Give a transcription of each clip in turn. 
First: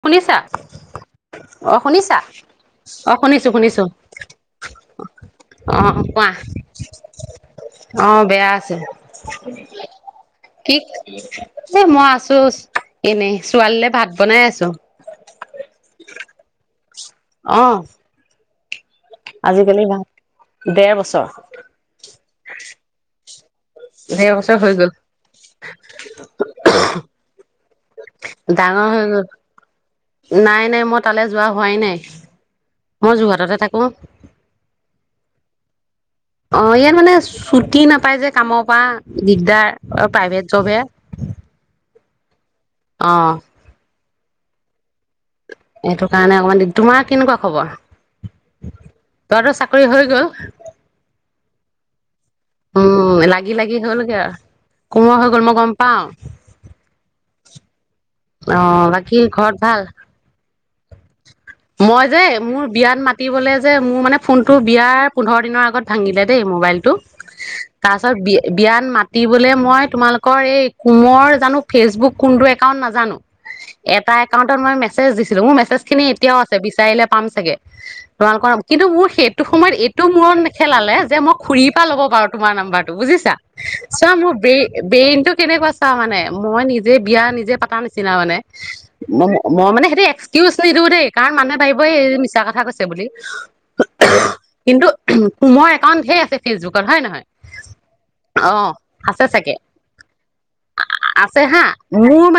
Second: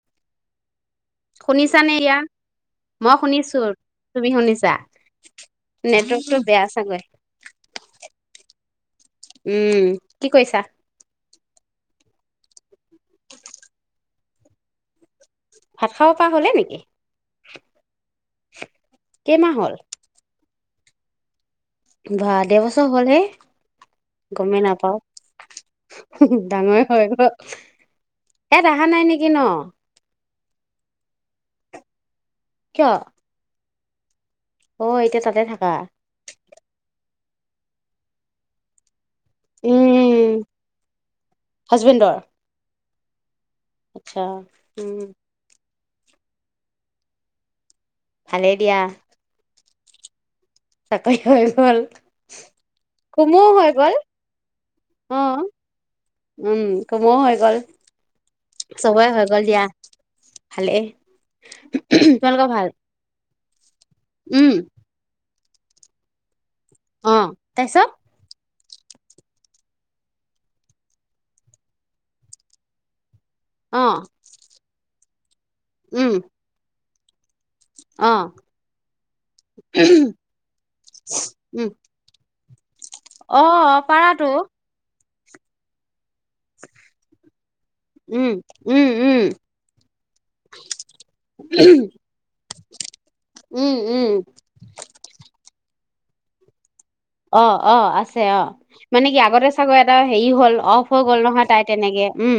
শুনিছা। অহ শুনিছানে এতিয়া? শুনিছা অহ শুনিছো শুনিছো তুমি শুনিছা? অহ কোৱা নেটৱৰ্কটো বেয়া চাগৈ। অহ বেয়া আছে উম, কৰিছা? কি। এ মই আছোঁ। এনেই ছোৱালীলে ভাত। বনাই আছোঁ। দিয়ক। ভাত খাব পৰা হ'লে নেকি? অহ। [inaudible] হ'ল? আজিকালি ভাত। ডেৰ বছৰ। বাহ দেৰ বছৰ হ'লেই। ডেৰ বছৰ গমেই হৈ গ'ল নাপাওঁ ডাঙৰে হৈ গ'ল। ইয়াত ডাঙৰ অহা হৈ নাই গ'ল নেকি ন? নাই, নাই মই তালৈ যোৱা হোৱাই নাই। কিয়? মই যোৰহাটতে থাকো। অ'। অ', এতিয়া তাতে থাকা? অ', ইয়াত মানে ছুটি নাপাই যে কামৰ পৰা। দিগদাৰ, উম, প্ৰাইভেট জৱ হে। হাজবেণ্ডৰ? অ। আচ্ছা, উম। এইটো কাৰণে অকমান দিগ, তোমাৰ কেনেকুৱা খবৰ? ভালে দিয়া। কৰি হৈ গ'ল। চাকৰি হৈ গ'ল। উম কুমুও হৈ লাগি-লাগি গ'ল। হলগৈ আৰু, কোমোৱা হৈ অ' গল মই গম পাও। উম, কুমুও হৈ গল অ', বাকী ঘৰত ভাল? ভালে। মই যে মোৰ বিয়াত মাতিবলে যে মোৰ মানে উম, ফোনতটো বিয়াৰ পোন্ধৰ দিনৰ আগত ভাঙিলে দেই মোবাইলটো অ' তাৰপিছত? তাৰপাছত বিয়ে বিয়াত মাতিবলে মই তোমালোকৰ এই কোমৰ জানো ফেচবুক কোনটো একাউণ্ট নাজানো। অ' এটা একাউণ্টত মই মেচ চে যি মোৰ মেছেজ খিনি উম। বিচাৰিলে পাম চাগে। অ তোমালোকৰ কিন্তু মোৰ সেইটো সময়ত এইটো মূৰত নেখেলালে যে মই উম খুৰীৰ পৰা ল'ব পাৰোঁ তোমাৰ নাম্বাৰত তো বুজিছা, অ চোৱা পাৰাতো মোৰ ব্ৰে ব্ৰেইন টো কেনেকুৱা চা মানে। মই নিজে বিয়া নিজে পাতা নিচিনা উম মানে, উম ম উম ম মই মানে সেইটো এক্সকিউজ নিদিওঁ দেই। তাৰ মানুহে ভাবিব এই ই মিছা কথা কৈছে বুলি উম উম কিন্তু কোমত একাউণ্ট ধেৰ আছে ফেচবুক অ' অ' আছে অ'। মানে কি, আছে আগতে চাগে চাগৈ এটা হেৰি হ'ল, অফ হৈ গ'ল নহয় তাই তেনেকৈ। উম।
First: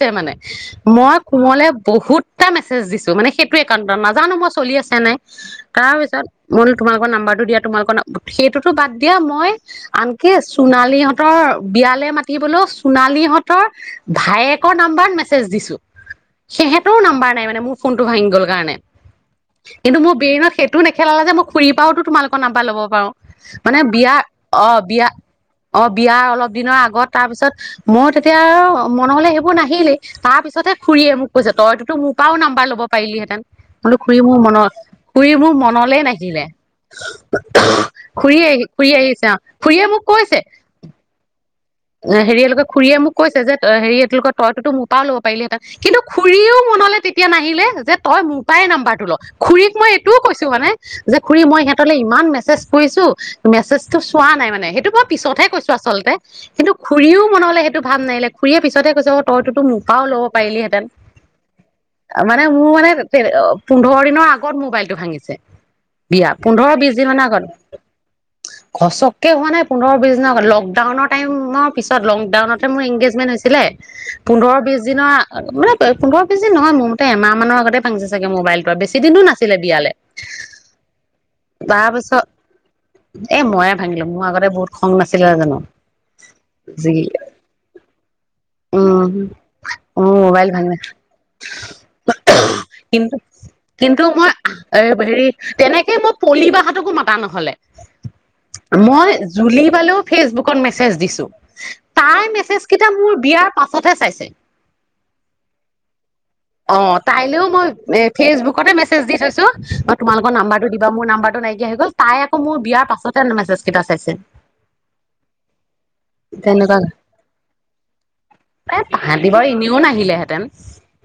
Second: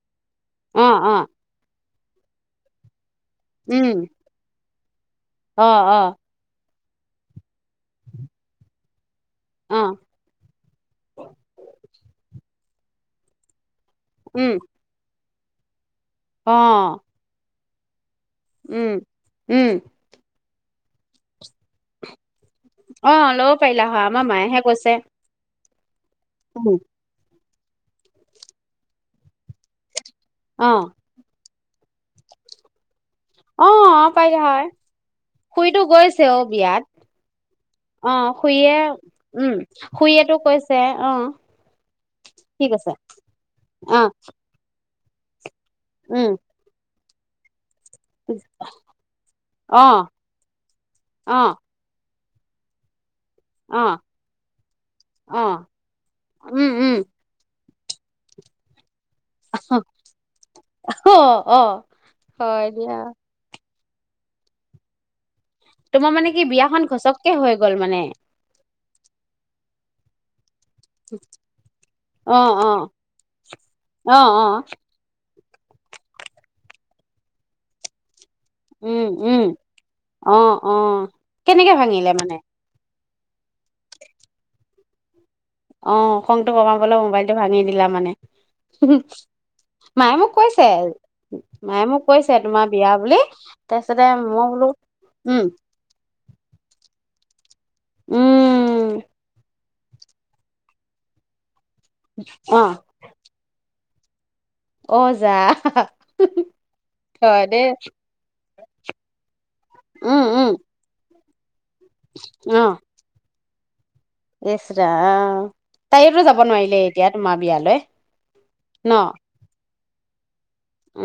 টোৱে মানে অ অ মই কোমলে বহুত তা মেছেজ দিছো ত মানে সেইটোয়ে কাৰণটো উম নাজানো মই চলি আছে ন নাই অ অ কচাৰ বল তোমালোকৰ নাম্বাৰটো দিয়া তোমালোকৰ সেইটোতো বাদ এতিয়া মই অ আনকি সোণালী হঁতৰ বিয়ালে মাতিবলৈও সোণালীহঁতৰ উম ভায়েকৰ নাম্বাৰত মে চেচ দিছোঁ। অ সেহেতৰও নাম্বাৰ মানে মোৰ ফোন টো ভাঙি গল কাৰণে উম উম কিন্তু মোৰ ব্ৰেইনত সেই তুমি নেখেলালে যে, মই খুৰি পাওতো তোমালোক। কৰ নাম্বাৰ ল'ব পাৰো অ ল'ব মানে পাৰিলা হয় বিয়া আমাৰ মায়েহে অ কৈছে বিয়া [unintelligible] বিয়াৰ অলপ দিনৰ উম আগত, তাৰপিছত। মোৰ তেতিয়া মনলে সেইবোৰ নাহিলেই। তাৰ অ পিছতহে খুুৰীয়ে মোক কৈছে তইতো [unintelligible] পাও নাম্বাৰ ল'ব পাৰিলিহেঁতেন অ বোলো খুুৰী পাৰিলা মোৰ হয় মনৰ খুুৰী মোৰ খুৰীটো মনলৈ গৈছে অ নাহিলে বিয়াত অ খুৰি আহি খুৰীয়ে খুৰি আহিছে অ উম খুৰীয়ে মোক খুৰীয়েতো কৈছে অ অ হেৰি একে খুৰীয়ে মোক কৈছে যে হেৰি অ এইটোলোকৰ তইোতো ম পালব পাই [inaudible] কিন্তু উম খুৰীও মনলৈ তেতিয়া এতিয়া নাহিলে যে তই মোৰ পৰাায় নাম্বাৰটো ল অ খুৰীক মই এইটোও কৈছো মানে যে খুৰী অ মই সিহঁতলৈ ইমান জাষ্ট শুইছোঁ। অ মেছেজটো চোৱা নাই মানে সেইটো মই অ পিছতহে কৈছো আচলতে। উম কিন্তু উম খুুৰীও মনত খালি সেইটো ভাব নাহিলে খুৰীয়ে পিছতহে কৈছে ক তইতোটো মোৰ পাও ল'ব পাৰিলিহেঁতেন। অ অ মানে হয় মোৰ মানে দিয়া তে অ পোন্ধৰ দিনৰ আগত মোবাইলটো ভাঙিছে। তোমাৰ বিয়া মানে কি পোন্ধৰ বিয়াখন ঘচককে হৈ গ'ল মানে। ঘচকে হোৱা নাই পোন্ধৰ বিশ দিনৰ আগত লকডাউন টাইমৰ পিছত অ লংডাউনতহে অ মোৰ এংগেজমেন হৈছিলে, অ অ পোন্ধৰ বিছ দিনৰ আ, আগ, মানে প পোন্ধৰ বিছদিন নহয় মোৰ ম এমাহ মানৰ আগতে ভাংসে চাগে মোবাইলটোৱেবেছি উম দিনো উম নাছিলে বিয়ালে, অ অ কেনেকে ভাঙিলে তাৰপিছত মানে এ ময়ে ভাঙিলুং, মোৰ আগতে বহুত খং নাছি ছিলাগ ন অ খংটো কমাবলৈ মোবাইলটো ভাঙি দিলা মানে উম মায়ে মোৰ মোক মোবাইল কৈছে ভাঙিলে মায়ে মোক কৈছে তোমাৰ বিয়া কিন্তু বুলি কিন্তু তাৰপিছতে মই বোলো উম অ' পলিবাহতকো মাতা নহলে। উম মই জুলি ালো ফেচবুতে ফেচ দিছো। তাইৰ অ মেছেজ কিটা মোৰ বিয়াৰ পাছ তাতহে চাইছে। অ যা অ হয় তাইলেও দেই মই ফেচবুকতে মেছেজ দি থৈছো উম তোমালোকৰ উম নম্বাৰটো দিবা মোৰ নাম্ব আৰু নাই। তি আহি গ'ল, তাই আকৌ মোৰ বিয়াৰ পাছতেহেন মেছেজ কেইটা চাইছে ইছ ৰাম। অহ, তাইতো যাব তেনেকুৱা নোৱাৰিলে এতিয়া তোমাৰ বিয়ালৈ, ন? হিলেহেঁতেন।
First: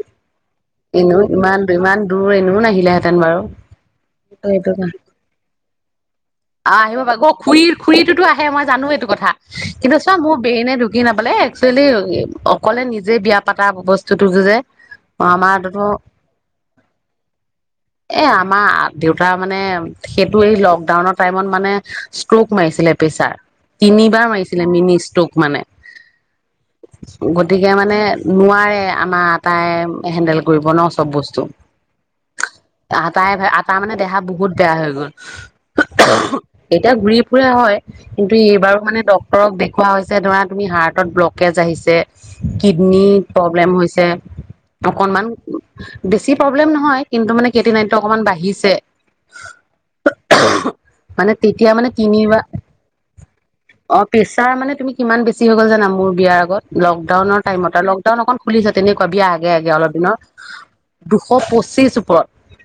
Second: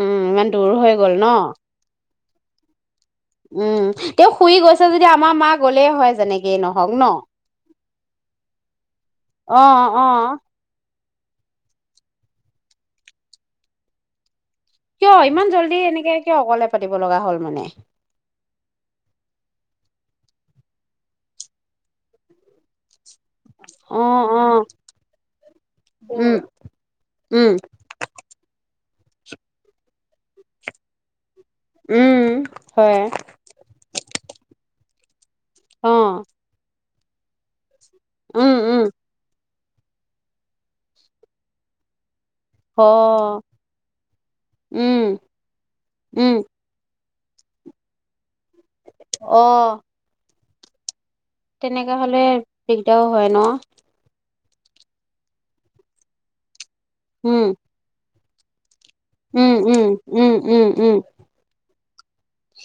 উম, ইমান দূৰ হৈ গ'ল ন? ত এনেও নাহিলে উম, তেওঁ শুই গৈছে যদি আমাৰ মা গ'লেই হয় যেনেকেই নহওক ন? খুৰীটোটো আহে, মই জানো এইটো কথা। ভা, অ কিন্তু অ চোৱা মোৰ বেইনে ধু কি নাপালে একচুৱেলি অকলে নিজে বিয়া পাতা বস্তুতটো যে কিয়? অ ইমান জল্দি আমাৰটোতো এনেকে কিয় অকলে পাতিব লগা হ'ল মানে? এ আমাৰ আ, দেউতা মানে সেইটো এই লকডাউনৰ টাইমত মানে ষ্ট্ৰক মাৰিছিলে প্ৰেছাৰ। অ তিনিবাৰ অ মাৰিছিলে মিনি ষ্ট্ৰক মানে উম উম গতিকে মানে নোৱাৰে আমাৰ আটাই হেণ্ডেল কৰিব ন? চব বস্তু। উম হয় আটাই আটা মানে দেহা বহুত বেয়া হৈ গ'ল অ'। এতিয়া ঘূৰি ফুৰাৰে হয় কিন্তু উম এই বাৰু উম মানে ডক্তৰক দেখো- কোৱা হৈছে ধৰা তুমি হাৰ্টত ব্লকেজ আহিছে। অ কিডনী প্ৰব্লেম হৈছে, উম অকনমান বেছি উম প্ৰব্লেম নহয়। কিন্তু মানে কেতি নাইনতটো অকমান বাঢ়ি। অ। অ হো তেনেকা হ'লে দিগদাৰও হয় ন। অফিচ। তাৰ মানে তুমি কিমান বেছি হৈ গ'ল জানা মোৰ বিয়াৰ আগত। লকডাউনৰ উম টাইমত তনঅকন খুলিছে। তেনেকুৱা বিয়া আগে উম আগে উম অলপ দিনৰ, উম উম উম দুশ পঁচিশ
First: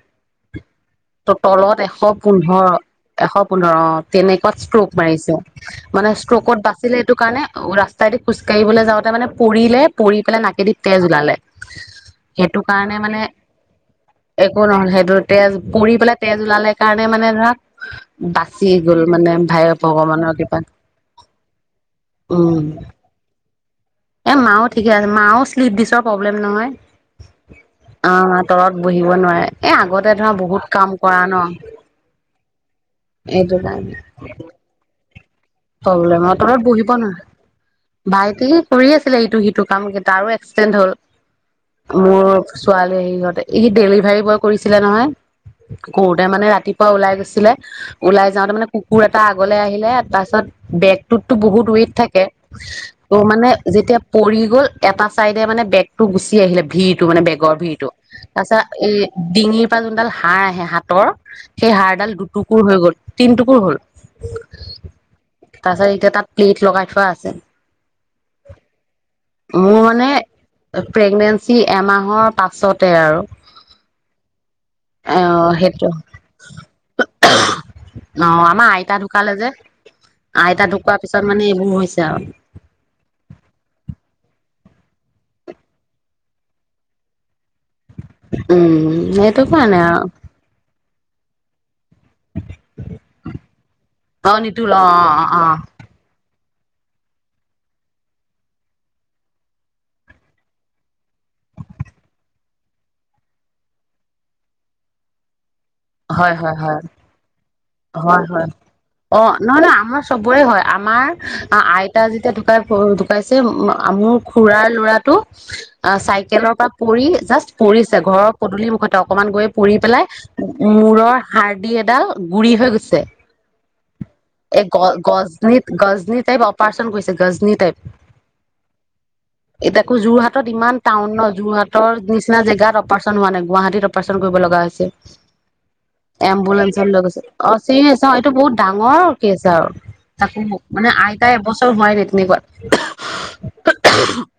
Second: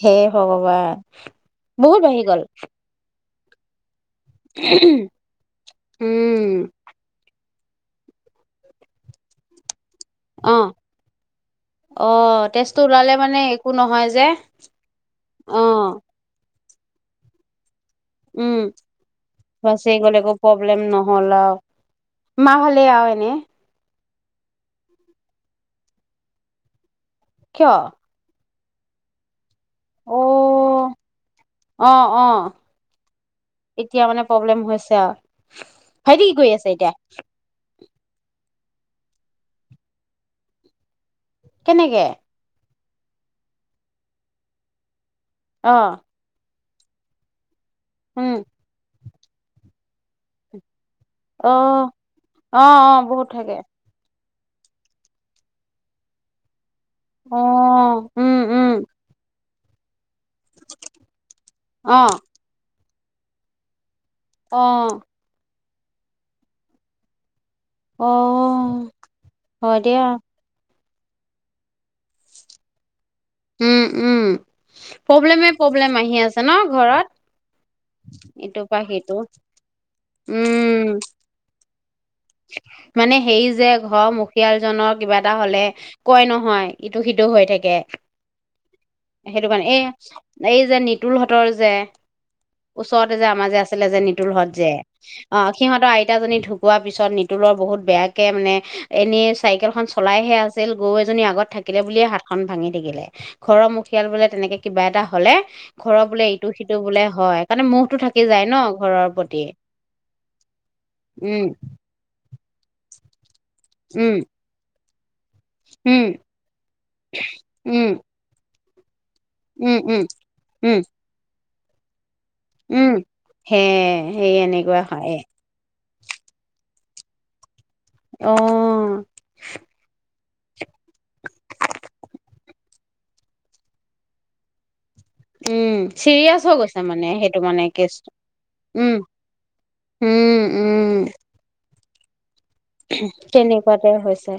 হে ভগৱান তলত এশ বহুত বাঢ়ি গ'ল পোন্ধৰশ। এশ পোন্ধৰ। তেনেকুৱাত ষ্ট্ৰপ মাৰিছে। মানে ষ্ট্ৰোকত উম বাচিলে এইটো কাৰণে। ৰাস্তাইদি খোজ কাঢ়িবলৈ যাওঁতে মানে পৰিলে। পৰি পেলে অ নাকেদি তেজ ওলালে। অ সেইটো তেজটো কাৰণে ওলালে মানে, একো নহয় যে একো নহল সেইটো তেজ পৰি অ', পেলে তেজ ওলালে। [unintelligible] কাৰণে মানে ধৰা। উম, বাচি গ'ল মানে ভাই ভগৱানৰ কৃপাত বোলে নহ'লে আউ মা ভালে উম আৰু এনে। এ মাও ঠিকে আছে, মাও শ্লিপ ডিচৰ প্ৰব্লেম নহয় কিয়? অ', তলত বহিব নোৱাৰে। এ আগতে ধৰা বহুত কাম অ', কৰা ন। অ', অ', এইটো কাৰণে। এতিয়া মানে প্ৰব্লেম হৈছে আৰু, তললৈ ভাইটি মই কি কৰি তলত আছে বহিব এতিয়া? নোৱাৰা, ভাইটি। কৰি আছিলে ইটো সিটো কাম কেইটা আৰু এক্সটেণ্ড হ'ল। কেনেকে? মোৰ ছোৱালী সিহঁতে, সি ডেলিভাৰী বয় কৰিছিলে নহয়। অ', কৰোতে মানে ৰাতি। অ, ওলাই গৈছিলে। ওলাই উম, যাওঁতেই মানে কুকুৰ এ তাই আগলৈ আহিলে পাছত। বেক। তাত টো বহুত ৱেইট অ', থাকে। অ মানে যেতিয়া পৰি গ'ল। এটা চাইডে মানে বেগটো গুচি আহিলে ভিৰ টো মানে অ', বেগৰ ভিৰতটো উম, তাৰ উম, পাছত এই ডিঙিৰ [inaudible] হাড়, হে হাতৰ সেই হাড়ডাল অ', দুটুকুৰ হৈ গ'ল। তিন টুকুৰ হ'ল। অঁ তাৰ পাছত এতিয়া তাত প্লেট লগাই থোৱা আছে। অঁ হয় মোৰ দিয়া। মানে প্ৰেগনেঞ্চি এমাহৰ পাছতে আৰু। উম উম অ প্ৰব্লেমে সেইটো প্ৰব্লেম আহি আছে ন ঘৰত। অ ইটো আমাৰ পৰা আইতা সিটো ঢুকালে যে আইতা উম। ঢুকুৱা পিছত মানে এই বোৰ হৈছে আৰু। মানে হেৰি যে। ঘৰৰ মুখিয়াল জনৰ কিবা এটা হলে, কয় নহয় ইটো সিটো হৈ থাকে। [unintelligible] সেইটো কাৰণে এই এই যে নিতুৰ হ [inaudible] ওচৰতে যে আমাৰ যে আছিলে, অ নিতুলহঁত যে নিতুল অ অ সিহঁতৰ আইতাকজনী ধু তাৰ পিছত নিতুলৰ বহু বেয়াকে মানে এনেই চাইকেলখন চলাইহে আছিল। গৰু এজনী আগত থাকিলে বুলিয়ে হাত খন ভাঙি থাকিলে। ঘৰৰ মুখিয়াল বোলে তেনেকে কিবা এটা হলে ঘৰৰ বোলে হয় ইটো হয় সিটো হয়, বোলে হয় কাৰণে মোহটো থাকি হয় যায় হয়, ন ঘৰৰ অ প্ৰতি নহয় নহয় আমাৰ চবৰে হয়, আমাৰ উম আই [inaudible] [unintelligible] যে মোৰ উম খুৰাৰ ল'ৰা অ উম চাইকেলৰ পৰা পৰি জাষ্ট উম পৰিছে। ঘৰৰ পদূলি অকনমান গৈয়ে পৰি উম উম পেলাই উম মুৰৰ হাড়ডি এদাল গুৰি হৈ উম গৈছে। সে সেই এই এনেকুৱা হয় [unintelligible] [unintelligible] টাইপ অপাৰেচন কৰিছে। গজননি টাইপ অহ এই টাকো যোৰহাট ইমান টাউনত, যোৰহাট নিচিনা জেগাত অপাৰচন হোৱা নাই। গুৱাহাটীত অপাৰেচন কৰিব লগীয়া হৈছে। উম চিৰিয়াচ হৈ এম্বুলেঞ্চত লৈ মানে গৈছে। সেইটো অ মানে চিৰিয়েছ, অ কেচটো এইটো মানে বহুত উম ডাঙৰ কেছ আৰু। তাকো উম মানে উম আইতা এবছৰ হোৱাই নাই। [inaudible] তেনেকুৱাতে হৈছে।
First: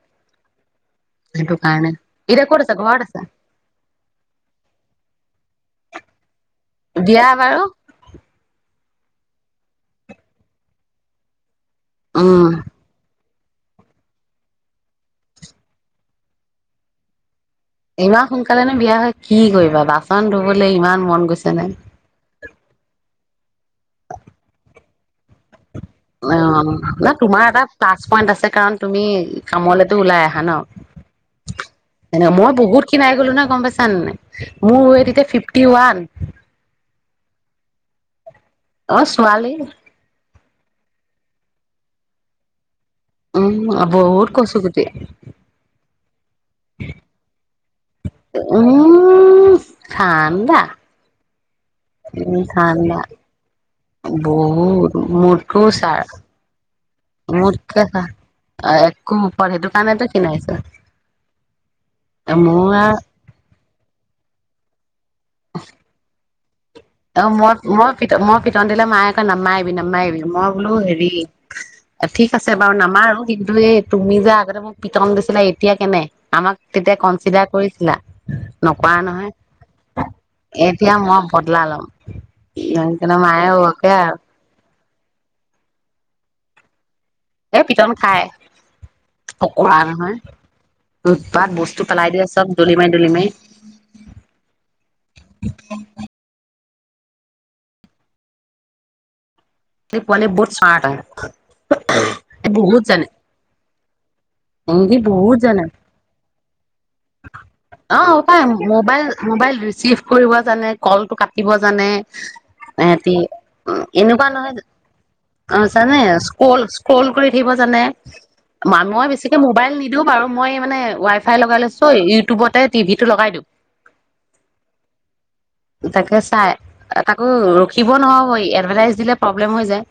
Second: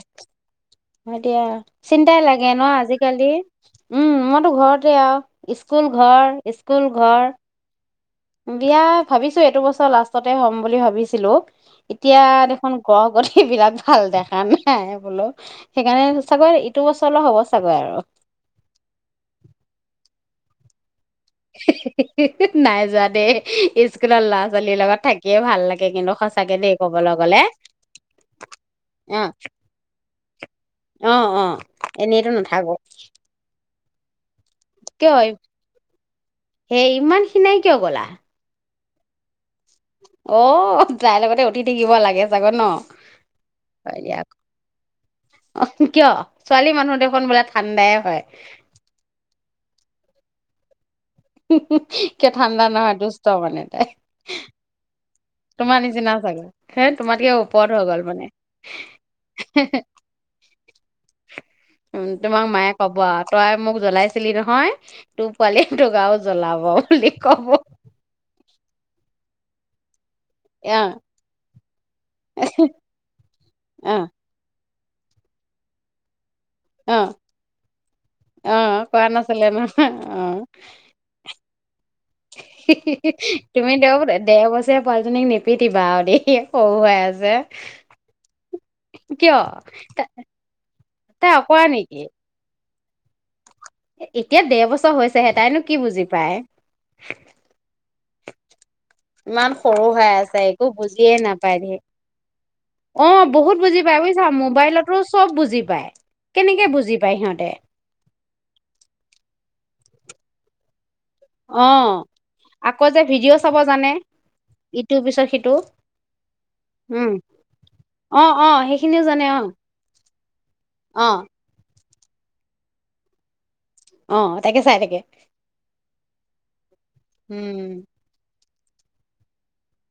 দিয়া সেইটো কাৰণে চিন্তাই এতিয়া লাগে ক'ত ন আছা ঘৰত আছা আজিকালি উম মইতো ঘৰতে আৰু স্কুল ঘৰ স্কুল বিয়া ঘৰ বাৰু বিয়া ভাবিছোঁ এইটো বছৰ লাষ্টতে হম বুলি ভাবিছিলো। এতিয়া উম দেখোন গ্ৰহগতি সেইবিলাক ভাল দেখা নাই বোলো সেইকাৰণে চাগৈ ইটো বছৰলৈ হ'ব। চাগৈ আৰু ইমান সোনকালেনো বিয়া হয় কি কৰিবা বাচ ন' ধুবলৈ ইমান মন গৈছে নে হি, হি, হি নাই যোৱা দেই স্কুলৰ ল'ৰা ছোৱালীৰ লগত। থাকিয়ে ভাল লাগে। কিন্তু অ', সঁচাকে দেই ন ক'বলৈ গ'লে তোমাৰ এটা প্লাছ পইন্ট আছে কাৰণ তুমি অ কামলেতো ওলাই আহা ন' অ অ এনেইতো এনেক মই নাথাকো বহুত খিনিাই গলো নহয় গম পাইছো। চান নাই মোৰ ওয়েত কিয় ফিফটি ওৱান। সেই ইমান খিনাই কিয় গ'লা। অ, ছোৱালী। অঁ তাইৰ লগতে উঠি থাকিব লাগে চাগ ন? উম হয় দিয়ক। বহুত কচু গুটি অ কিয় ছোৱালী মানুহ দেখোন বোলে [unintelligible] উম ঠাণ্ডা কিয় উ, নহয় ঠাণ্ডা দুষ্ট মানে তাই বহুত মোতকো তোমাৰ ছাৰ নিচিনা চাগৈ হে তোমাতকে ওপৰত হৈ মোতকে গ'ল চা মানে একো ওপৰত সেইটো কাৰণেতো সিনাইছো। উম তোমাক মায়ে ক'ব আও, তই মোক জ্বলাইছিলি নহয়, তোৰ পোৱালি তোক আৰু জ্বলাব। বুলি অ', ক'ব মই, মই পিত, মই প পিতন দিলে মায়ে কয় নামাইবি নামাইবি। মই বোলো অ হেৰি ঠিক আছে, বাৰু নামাৰো। কিন্তু এই অ', তুমি যে আগতে মোক পিতন দিছিলে এতিয়া কেনে। আমাক তেতিয়া অ', কনচিডাৰ কৰিছিলা। অ', নকৰা কৰা নহয় নাছিলে নহয় এতিয়া মই আলম হি হি হি তুমি দে আৰু দেয়া ব যে পোৱালীজনীক নিপিটিবা আৰু দেই সৰু হৈ আছে। এ পিটন খাই কিয় অকৰা নহয় তাই উতপাত অকৰা বস্তু নেকি? পেলাই দিয়া চব ডলিমাই, ডলিমাই এতিয়া দেৰ বছৰ হৈছে হে তাইনো কি বুজি পায় [inaudible] ইমান সৰু এই হৈ পোৱালি আছে বহুত একো স্মাৰ্ট হয় বুজিয়ে নাপায় দেই বহুত অ জানে বহুত বুজি ভাবিছোঁ বহুত জনে কেনেকে বুজি পায় সিহঁতে অ পায় মোবাইল মোবাইল চিফ কৰিব জানে কলটো কাটিব জানে অ', আকৌ যে সিহঁতি ভিডিঅ' চাব জানে এনেকুৱা নহয় জে ইটোৰ পিছত সিটো অ জানে ইছক্ৰল ইছক্ৰল উম, কৰি দিব জানে অ', অ', মানুহ সেইখিনিও জানে বেছি এই অ', মোবাইল নিদিও বাৰু মই মানে ৱাই অ', ফাই লগাই লৈছো ত ইউটিউবতে টিভি টো লগাই দিম অ তাকে চাই তাকে তাকে চাই তাকো ৰখিব নহব এয়াত। দিলে প্ৰবলেম হৈ যায়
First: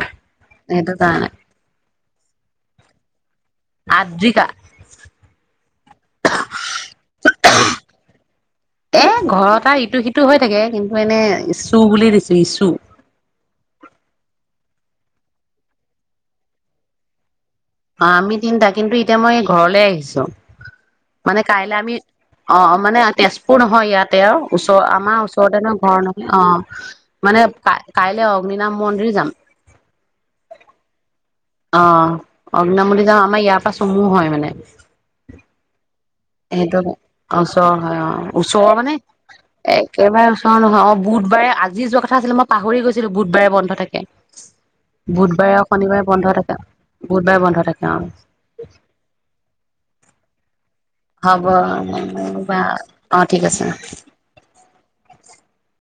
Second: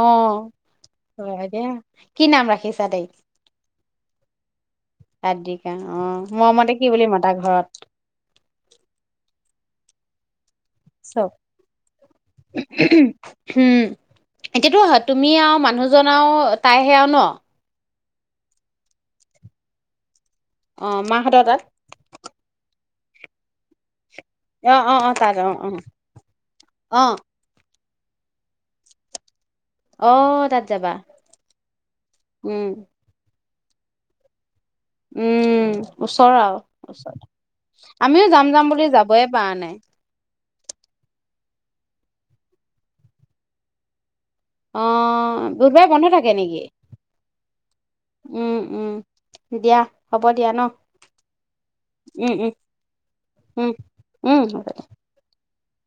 অহ সেইটো কাৰণে হয় দে কি নাম ৰাখিছা তাইক আদ্ৰিকা আদ্ৰিকা অ মৰমতে কি বুলি মাতা ঘৰত এ ঘৰত আৰু ইটো সিটো হৈ থাকে এনে চব ইছু বুলি দিছো ইছু উম এতিয়াতো তুমি আৰু মানুহজন আৰু তাইহে আৰু ন অ আমি তিনিটা কিন্তু এতিয়া মই ঘৰলে আহিছো। অ মানে মাহঁতৰ তাত কাইলে আমি অ মানে তেজপুৰ নহয় ইয়াত তেওঁৰ অ ওচৰ অ অ আমাৰ তাত অ ওচৰতে অ ন ঘৰ নহয় অ অ মানে কাইলৈ অগ্নি নাম মন্দিৰ যাম। অ তাত যাবা অ উম অগ্নামলি যাওঁ আমাৰ ইয়াৰ চমু হয় মানে উম ওচৰ আৰু সেইটো ওচৰ ওচৰৰ হয় অ আমিও যাম যাম ওচৰৰ বুলি মানে যাবই পৰা নাই একেবাৰে ওচৰৰ নহয় অ বুধবাৰে আজি যোৱা কথা আছিলে মই পাহৰি গৈছিলো বুধবাৰে বন্ধ থাকে অ বুধবাৰে আৰু শনিবাৰে বন্ধ থাকে বুধবাৰে বন্ধ থাকে অ উম উম দিয়া হ'ব দিয়া ন হব উম উম অ ঠিক আছে উম উম হ'ব